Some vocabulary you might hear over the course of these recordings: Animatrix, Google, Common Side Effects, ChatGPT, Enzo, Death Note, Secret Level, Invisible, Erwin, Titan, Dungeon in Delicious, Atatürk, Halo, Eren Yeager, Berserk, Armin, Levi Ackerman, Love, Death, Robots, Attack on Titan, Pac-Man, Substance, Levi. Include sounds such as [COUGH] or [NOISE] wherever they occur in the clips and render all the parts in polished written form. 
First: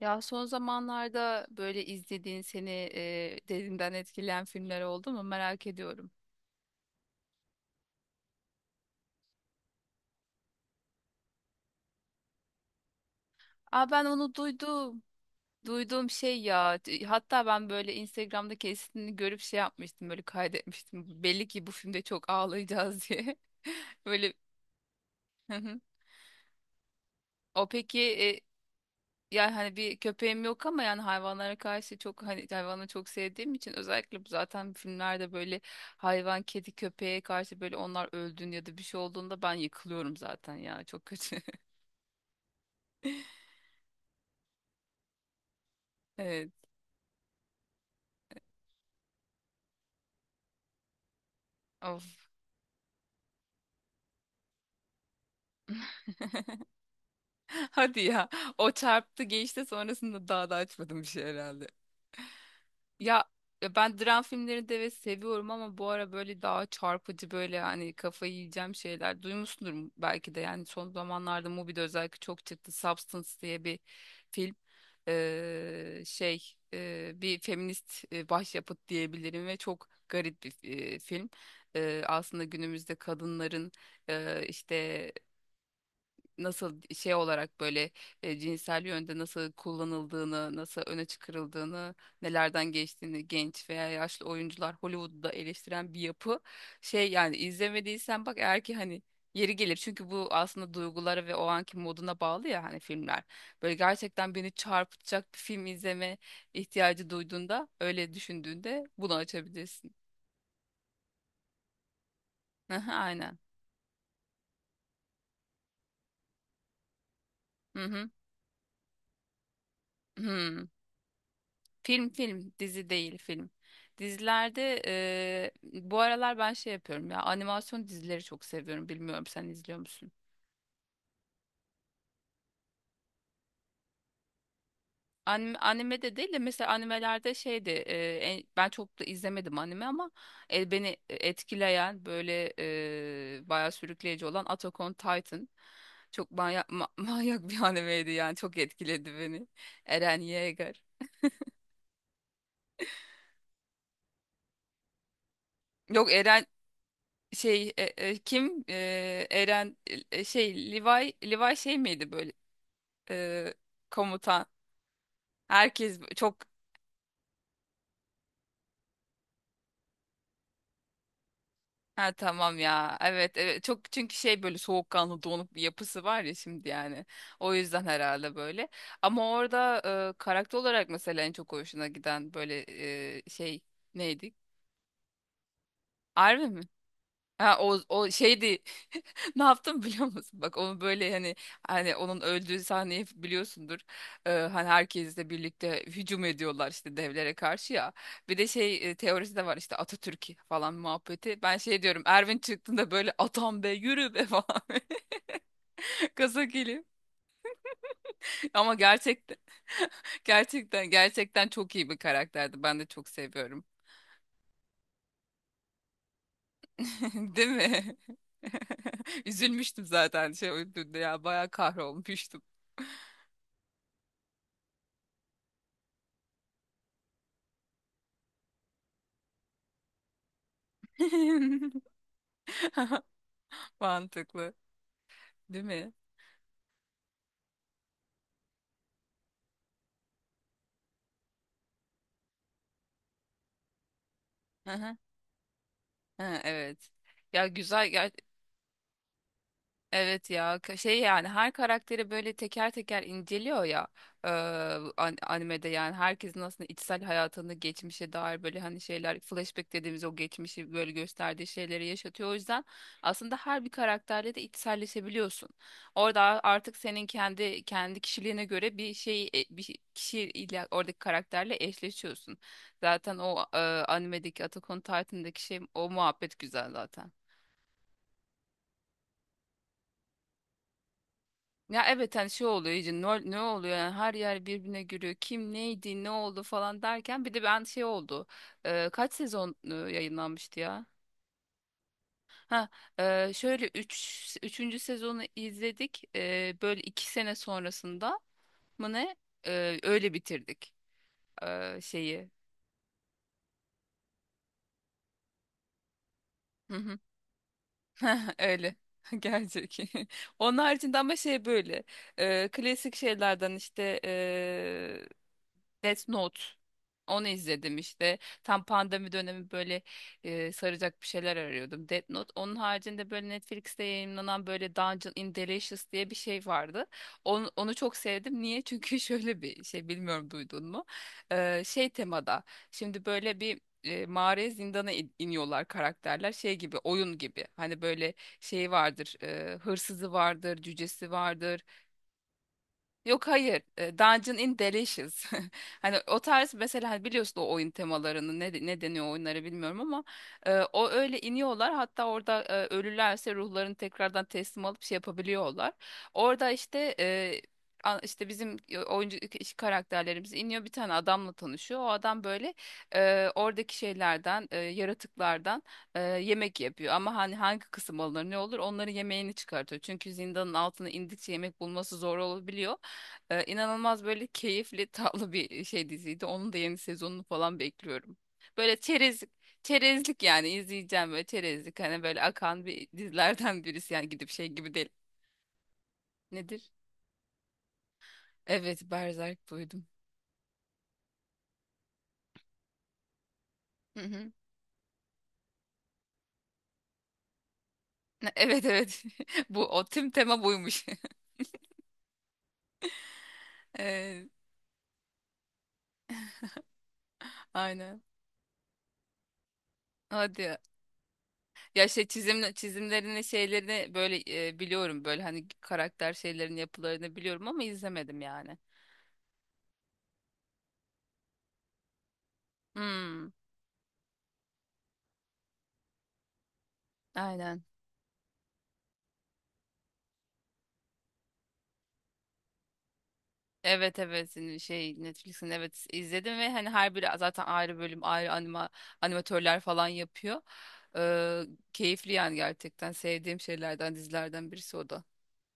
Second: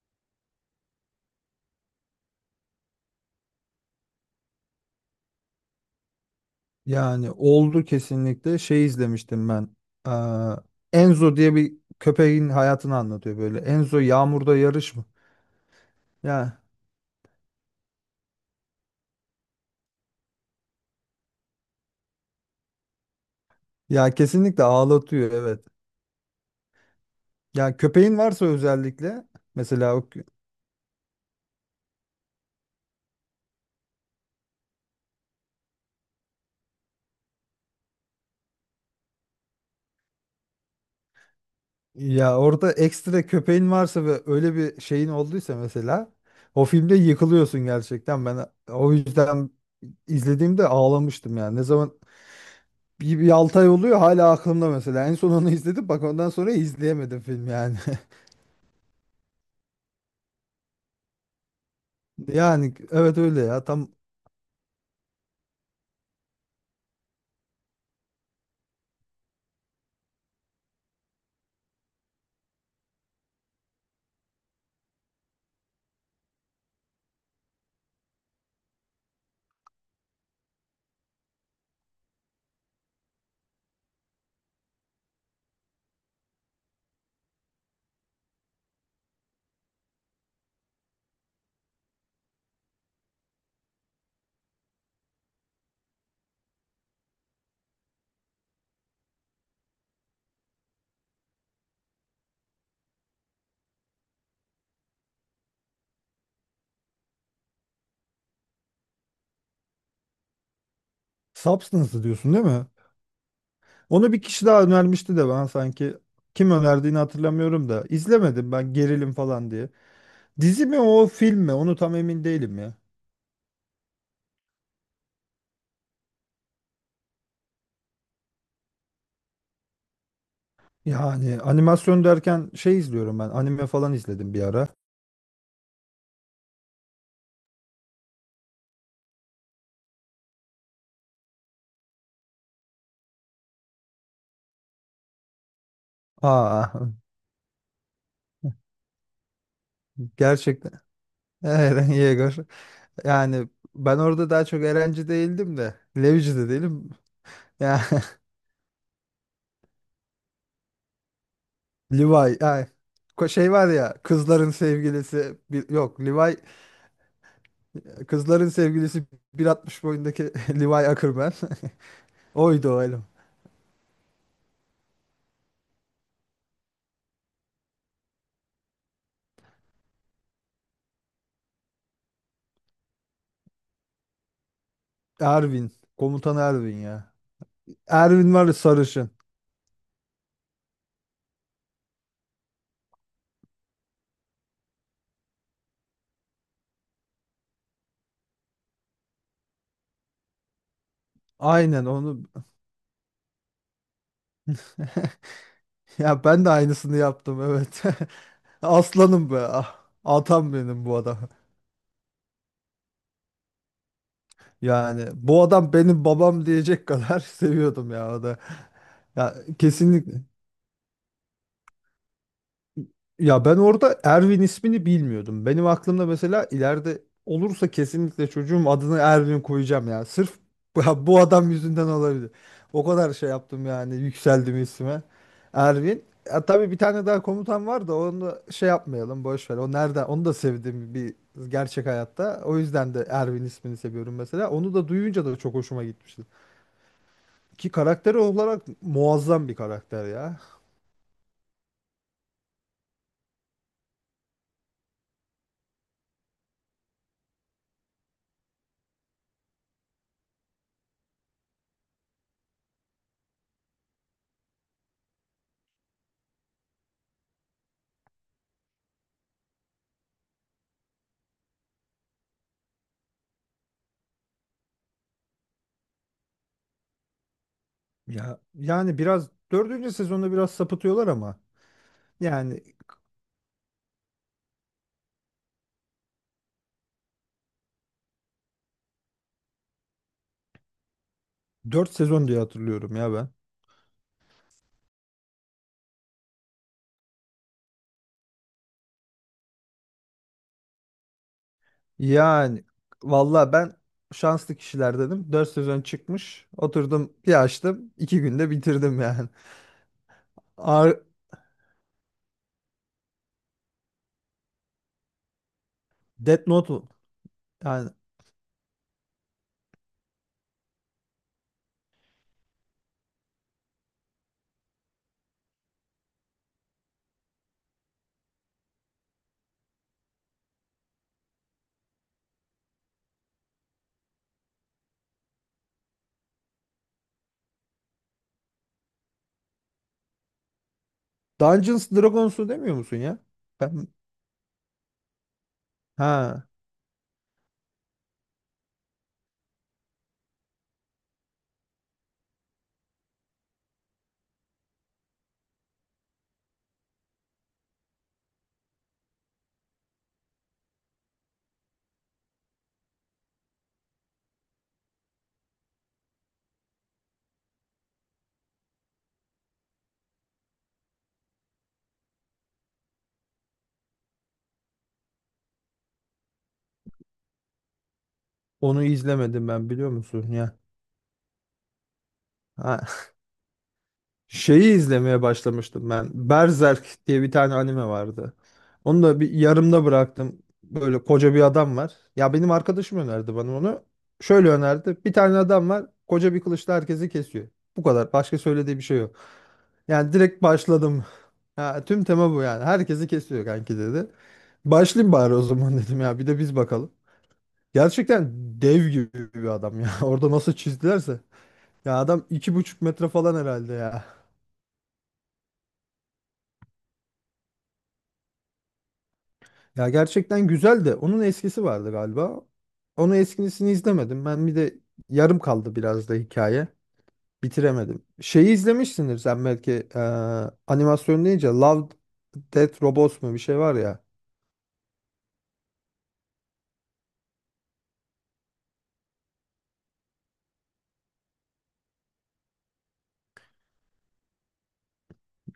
Ya son zamanlarda böyle izlediğin seni derinden etkileyen filmler oldu mu merak ediyorum. Yani oldu kesinlikle. Şey izlemiştim ben. Eee, Enzo diye bir köpeğin hayatını anlatıyor böyle. Aa Enzo ben onu yağmurda yarış duydum. mı? Duyduğum şey Ya ya. Hatta ben böyle Instagram'da kesitini görüp şey yapmıştım böyle kaydetmiştim. Belli ki bu filmde çok ağlayacağız diye. [LAUGHS] ya Böyle. kesinlikle ağlatıyor, Hı evet. hı. O Ya peki köpeğin e, varsa özellikle Yani hani bir mesela köpeğim yok ama yani hayvanlara karşı çok hani hayvanı çok sevdiğim için özellikle bu zaten filmlerde böyle hayvan, kedi, köpeğe karşı böyle onlar öldüğünde ya da bir şey olduğunda ben yıkılıyorum zaten ya çok kötü. ya orada ekstra köpeğin varsa ve öyle bir şeyin olduysa mesela [LAUGHS] Evet. o filmde yıkılıyorsun gerçekten. Ben o yüzden izlediğimde ağlamıştım yani. Ne zaman Of. bir 6 ay oluyor hala aklımda mesela. En son onu izledim bak, ondan sonra izleyemedim film [LAUGHS] yani. Hadi [LAUGHS] ya. O çarptı geçti, sonrasında daha da açmadım bir şey herhalde. Yani evet, Ya öyle ya. ya Tam ben dram filmlerini de evet seviyorum ama bu ara böyle daha çarpıcı böyle hani kafayı yiyeceğim şeyler duymuşsundur belki de, yani son zamanlarda Mubi'de özellikle çok çıktı Substance diye bir film. Şey, bir feminist başyapıt diyebilirim ve çok garip bir film. Aslında günümüzde kadınların işte nasıl şey olarak böyle cinsel yönde nasıl kullanıldığını, nasıl öne çıkarıldığını, nelerden geçtiğini genç veya yaşlı oyuncular Hollywood'da eleştiren bir yapı. Şey, yani izlemediysen bak, eğer ki hani yeri gelir, çünkü bu aslında duygulara ve o anki moduna bağlı ya hani filmler. Böyle gerçekten beni çarpıtacak bir film izleme ihtiyacı duyduğunda, öyle düşündüğünde bunu açabilirsin. Substance diyorsun değil mi? [LAUGHS] Aynen. Onu bir kişi daha önermişti de ben sanki kim önerdiğini hatırlamıyorum Hı da hı. izlemedim ben, gerilim falan diye. Dizi Hı. mi, o film mi? Onu tam Film emin film değilim ya. dizi değil, film. Dizilerde bu aralar ben şey yapıyorum ya, animasyon dizileri çok seviyorum. Bilmiyorum, sen izliyor musun? Yani animasyon derken şey izliyorum ben. Anime falan izledim bir ara. Anime, anime de değil de mesela animelerde şeydi, ben çok da izlemedim anime ama beni etkileyen böyle, bayağı sürükleyici olan Attack on Titan. Çok manyak, Aa [LAUGHS] manyak bir animeydi yani, çok etkiledi beni. [LAUGHS] Eren gerçekten [LAUGHS] Yeager. Eren Yeager. Yani ben orada daha çok Erenci değildim de Yok Levici Eren de değilim. şey Ya [LAUGHS] kim, Eren, şey, Levi şey miydi Levi böyle. ay, şey E, var ya, Komutan, kızların sevgilisi, herkes yok çok, Levi, kızların sevgilisi, 1,60 boyundaki [LAUGHS] Levi Ackerman. ha [LAUGHS] tamam Oydu o ya, adam. evet evet, çok çünkü şey böyle soğukkanlı donuk bir yapısı var ya şimdi yani, o yüzden herhalde böyle. Ama orada karakter olarak mesela en çok hoşuna giden böyle şey, neydi? Erwin. Komutan Armin mi? Erwin ya. Ha, o Erwin var ya, şeydi. [LAUGHS] sarışın. Ne yaptım biliyor musun? Bak, onu böyle hani, onun öldüğü sahneyi biliyorsundur. Hani herkesle birlikte hücum ediyorlar işte devlere karşı ya. Bir de şey, teorisi de var işte, Atatürk falan muhabbeti. Ben şey Aynen diyorum, onu. Erwin çıktığında böyle, atam be, yürü be [LAUGHS] falan [LAUGHS] Ya gaza ben de geliyor. aynısını yaptım, evet. [LAUGHS] Ama Aslanım gerçekten be. [LAUGHS] Ah. Atam benim gerçekten bu adam. gerçekten çok iyi bir karakterdi. Ben de çok seviyorum. Yani bu adam benim babam diyecek kadar [LAUGHS] [LAUGHS] Değil seviyordum mi? ya o da. [LAUGHS] Ya Üzülmüştüm kesinlikle. zaten şey öldüğünde ya, bayağı kahrolmuştum. Ya ben orada Erwin ismini bilmiyordum. Benim aklımda mesela ileride olursa kesinlikle çocuğum adını Erwin koyacağım ya. Sırf bu [LAUGHS] bu adam yüzünden [LAUGHS] olabilir. O kadar şey yaptım yani, Mantıklı, yükseldim isme. değil mi? Erwin. Ya tabii bir tane daha komutan var da onu da şey yapmayalım, boş ver. O nerede? Onu da sevdim bir, gerçek hayatta. O yüzden de Erwin ismini seviyorum mesela. Hı Onu da hı. duyunca da çok hoşuma gitmişti. Ha, evet. Ya Ki güzel ya. karakteri olarak muazzam bir karakter Evet ya. ya şey, yani her karakteri böyle teker teker inceliyor ya e, animede. Yani herkesin aslında içsel hayatını, geçmişe dair böyle hani şeyler, flashback dediğimiz o geçmişi böyle gösterdiği şeyleri yaşatıyor. O yüzden aslında her bir karakterle de içselleşebiliyorsun. Orada artık senin kendi kişiliğine göre bir şey, kişiyle, oradaki karakterle eşleşiyorsun. Zaten o animedeki, Attack on Titan'daki şey, o muhabbet güzel zaten. Ya yani biraz dördüncü sezonda biraz sapıtıyorlar ama. Ya evet, hani şey Yani oluyor iyice, ne oluyor yani, her yer birbirine giriyor, kim neydi ne oldu falan derken bir de ben şey oldu. Kaç sezon yayınlanmıştı ya? dört sezon diye Ha, hatırlıyorum ya ben. Şöyle üçüncü sezonu izledik. Böyle 2 sene sonrasında mı ne. Öyle bitirdik, şeyi. Yani valla ben şanslı kişiler dedim. Dört sezon çıkmış. Hı hı. Oturdum bir açtım. İki [LAUGHS] günde Öyle. bitirdim [LAUGHS] yani. Gerçek. [LAUGHS] Onun haricinde Ar ama şey böyle, klasik şeylerden işte, Death Note. Death Note mu? Onu izledim Yani işte. Tam pandemi dönemi böyle saracak bir şeyler arıyordum. Death Note. Onun haricinde böyle Netflix'te yayınlanan böyle Dungeon in Delicious diye bir şey vardı. Onu çok sevdim. Niye? [LAUGHS] Çünkü şöyle bir şey, bilmiyorum duydun mu? Şey temada. Şimdi böyle bir mağaraya, zindana iniyorlar karakterler. Şey gibi, oyun gibi. Hani böyle şey vardır, hırsızı vardır, cücesi vardır. Dungeons Dragons'u demiyor musun ya? Yok hayır. Ben Dungeon in Delicious. [LAUGHS] Hani o ha, tarz, mesela hani biliyorsun o oyun temalarını, ne deniyor o oyunlara bilmiyorum ama o, öyle iniyorlar. Hatta orada ölürlerse ruhlarını tekrardan teslim alıp şey yapabiliyorlar. Orada işte işte bizim oyuncu karakterlerimiz iniyor, bir tane adamla tanışıyor. O adam böyle oradaki şeylerden, yaratıklardan yemek yapıyor. Ama hani hangi kısım alınır ne olur, onların yemeğini çıkartıyor. Çünkü zindanın altına indikçe yemek bulması zor olabiliyor. İnanılmaz böyle keyifli tatlı bir şey diziydi. Onun da yeni sezonunu falan bekliyorum. Böyle onu çerez izlemedim ben biliyor çerezlik musun yani, ya? izleyeceğim böyle çerezlik hani, böyle akan Ha, bir dizilerden [LAUGHS] birisi yani, gidip şey gibi şeyi değil. izlemeye başlamıştım ben. Nedir? Berserk diye bir tane anime vardı. Evet, Onu da bir Berserk yarımda duydum. bıraktım. Böyle koca bir adam var. Ya benim arkadaşım önerdi bana onu. Hı hı. Şöyle önerdi. Bir tane adam var. Koca bir kılıçla herkesi kesiyor. Bu kadar. Başka Evet söylediği bir şey evet. yok. [LAUGHS] Bu o, tüm Yani tema direkt buymuş. başladım. [LAUGHS] Ha, tüm tema bu yani. Herkesi kesiyor kanki dedi. Evet, Başlayayım bari o zaman [LAUGHS] dedim ya. Bir de biz bakalım. aynen. Gerçekten dev gibi bir adam ya. [LAUGHS] Orada Hadi nasıl ya. çizdilerse. Ya Ya şey, adam çizim iki buçuk metre çizimlerini falan herhalde şeylerini ya. böyle biliyorum, böyle hani karakter şeylerin yapılarını biliyorum ama izlemedim yani. Ya gerçekten güzel de onun eskisi vardı galiba. Onun Hmm, eskisini izlemedim. Ben bir de yarım kaldı biraz da hikaye. aynen. Bitiremedim. Şeyi izlemişsindir sen belki, animasyon deyince Love, Death, Robots mu bir şey var Evet ya. evet, senin şey, Netflix'in, evet izledim ve hani her biri zaten ayrı bölüm, ayrı animatörler falan yapıyor. Ee, Keyifli yani, gerçekten sevdiğim şeylerden, dizilerden birisi o da.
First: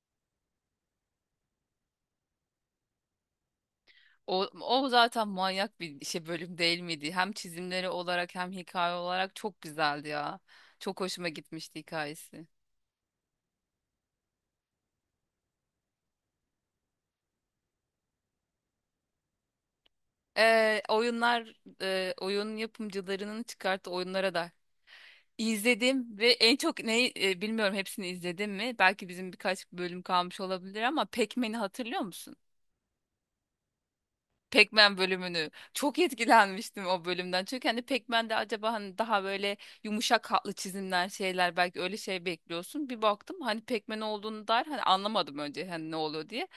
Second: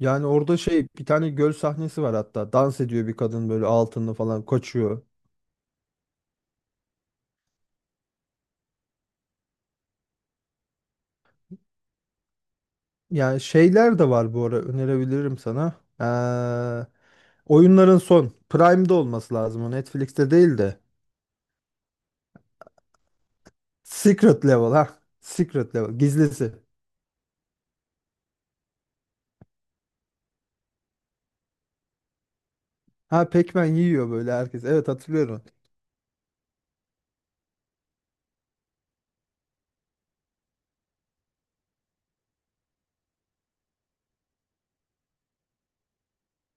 Yani orada şey, bir tane göl sahnesi var hatta. Dans ediyor bir kadın böyle, altınlı O, falan o kaçıyor. zaten manyak bir şey, bölüm değil miydi? Hem çizimleri olarak hem hikaye olarak çok güzeldi ya. Çok hoşuma gitmişti hikayesi. Yani şeyler de var bu ara, önerebilirim sana. Eee, oyunların son Prime'de olması lazım, o Netflix'te değil de. Oyunlar, oyun yapımcılarının çıkarttığı oyunlara Secret da. Level ha. Secret Level İzledim ve gizlisi. en çok neyi, bilmiyorum hepsini izledim mi? Belki bizim birkaç bölüm kalmış olabilir ama Pac-Man'i hatırlıyor musun? Ha, Pac-Man yiyor böyle herkes. Evet, Pac-Man hatırlıyorum. bölümünü. Çok etkilenmiştim o bölümden. Çünkü hani Pac-Man'de acaba hani daha böyle yumuşak hatlı çizimler, şeyler belki, öyle şey bekliyorsun. Bir baktım hani Pac-Man olduğunu dair, hani anlamadım önce, hani ne oluyor diye.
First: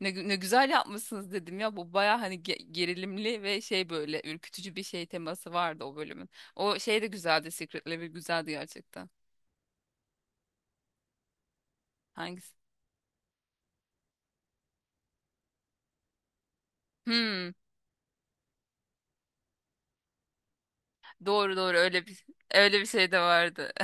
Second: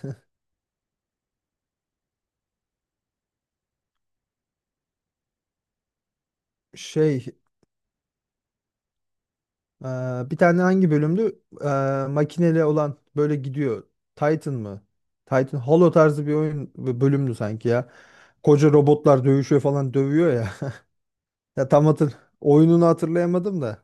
Ne güzel yapmışsınız dedim ya, bu baya hani gerilimli ve şey, böyle ürkütücü bir şey teması vardı o bölümün. O şey de Şey güzeldi, Secret Level güzeldi gerçekten. e, bir tane hangi bölümdü? E, Hangisi? makineli olan böyle gidiyor. Titan mı? Titan Halo tarzı bir oyun bir bölümdü Hmm, sanki ya. Koca robotlar dövüşüyor falan, dövüyor ya. [LAUGHS] doğru Ya doğru, tam öyle hatır bir öyle bir oyununu şey de hatırlayamadım vardı. da.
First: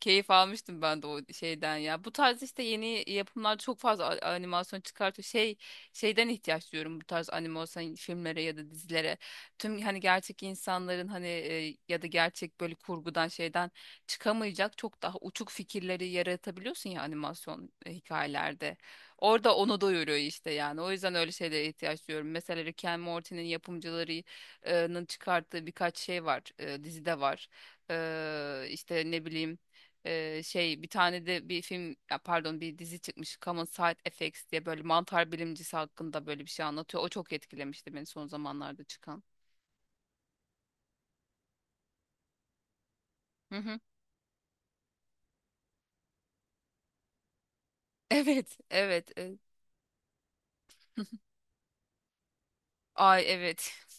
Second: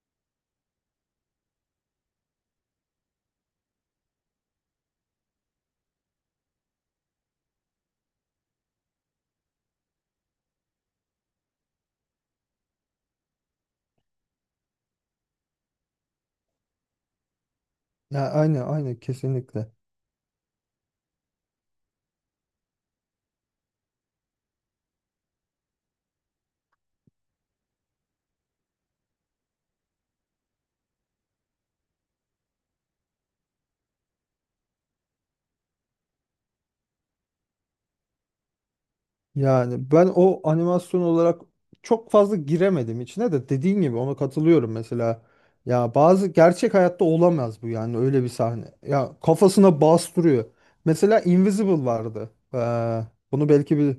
Keyif almıştım ben de o şeyden ya. Bu tarz işte, yeni yapımlarda çok fazla animasyon çıkartıyor. Şey, ihtiyaç duyuyorum bu tarz animasyon filmlere ya da dizilere. Tüm hani gerçek insanların hani ya da gerçek böyle, kurgudan, şeyden çıkamayacak çok daha uçuk fikirleri yaratabiliyorsun ya animasyon Ya aynı hikayelerde. aynı Orada kesinlikle. onu doyuruyor işte yani. O yüzden öyle şeylere ihtiyaç duyuyorum. Mesela Rick and Morty'nin yapımcılarının çıkarttığı birkaç şey var. Dizide var. İşte ne bileyim, şey, bir tane de bir film ya pardon, bir dizi çıkmış Common Side Effects diye, böyle mantar bilimcisi hakkında böyle bir şey anlatıyor. O çok etkilemişti beni, son zamanlarda çıkan. Yani ben o animasyon olarak çok fazla giremedim içine de, Hı hı. dediğin gibi ona katılıyorum mesela. Ya bazı gerçek hayatta olamaz bu yani, [LAUGHS] öyle bir Evet, sahne. evet, Ya evet. kafasına bastırıyor. Mesela Invisible vardı. Ay Bunu evet. belki bir,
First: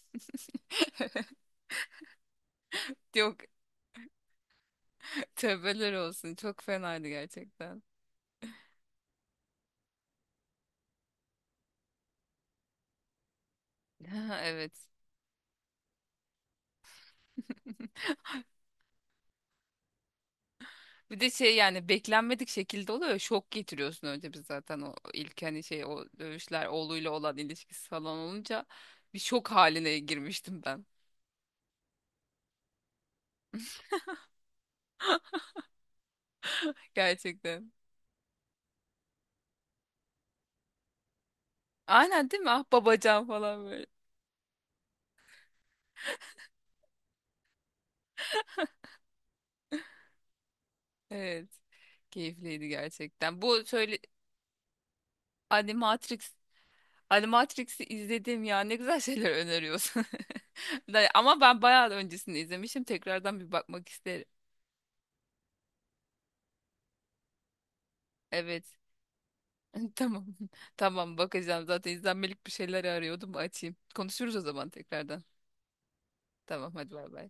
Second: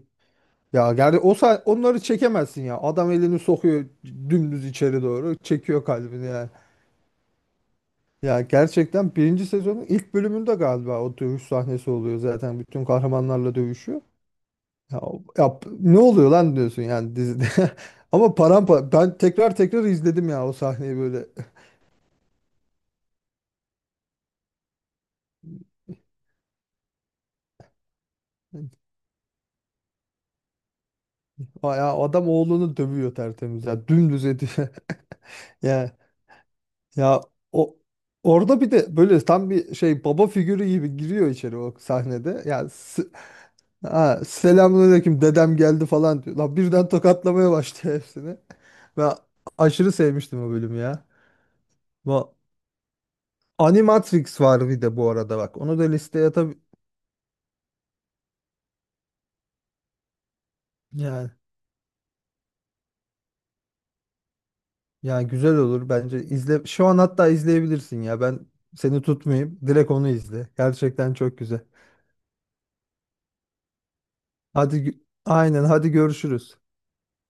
ya gerçi [LAUGHS] onları çekemezsin ya. Adam elini Yok, sokuyor dümdüz içeri doğru, çekiyor tövbeler kalbini olsun. yani. Çok fenaydı gerçekten. Ya gerçekten birinci sezonun ilk bölümünde galiba o dövüş sahnesi oluyor zaten, bütün kahramanlarla dövüşüyor. Ha, evet. Ya, ne oluyor lan diyorsun yani dizide. [LAUGHS] [LAUGHS] Ama parampa ben tekrar tekrar izledim ya o sahneyi Bir böyle. de şey yani, beklenmedik şekilde oluyor. Ya, şok getiriyorsun. Önce biz zaten o ilk hani şey, o dövüşler, oğluyla olan ilişkisi falan olunca [LAUGHS] bir şok haline girmiştim ben. Aa, ya adam oğlunu dövüyor tertemiz ya, dümdüz ediyor. [LAUGHS] Ya ya Gerçekten. o orada bir de böyle tam bir şey baba figürü gibi giriyor içeri o Aynen, sahnede. değil mi? Ah, babacan falan böyle. Ha, selamünaleyküm dedem geldi falan diyor. Lan birden tokatlamaya başlıyor [LAUGHS] hepsini. Ben aşırı sevmiştim o bölümü ya. Evet. Bu Keyifliydi gerçekten. Bu söyle, Animatrix var bir de bu arada bak. Onu da listeye Animatrix tabii, Animatrix'i izledim ya. Ne güzel şeyler öneriyorsun. [LAUGHS] Yani Ama ben bayağı öncesini izlemişim. Tekrardan bir bakmak isterim. ya güzel olur bence. İzle. Şu an hatta izleyebilirsin ya. Ben Evet. seni tutmayayım. Direkt [LAUGHS] onu Tamam. izle. [LAUGHS] Gerçekten Tamam çok güzel. bakacağım. Zaten izlenmelik bir şeyler arıyordum. Açayım. Konuşuruz o zaman Hadi gü- tekrardan. aynen, hadi görüşürüz. Tamam hadi, bay bay.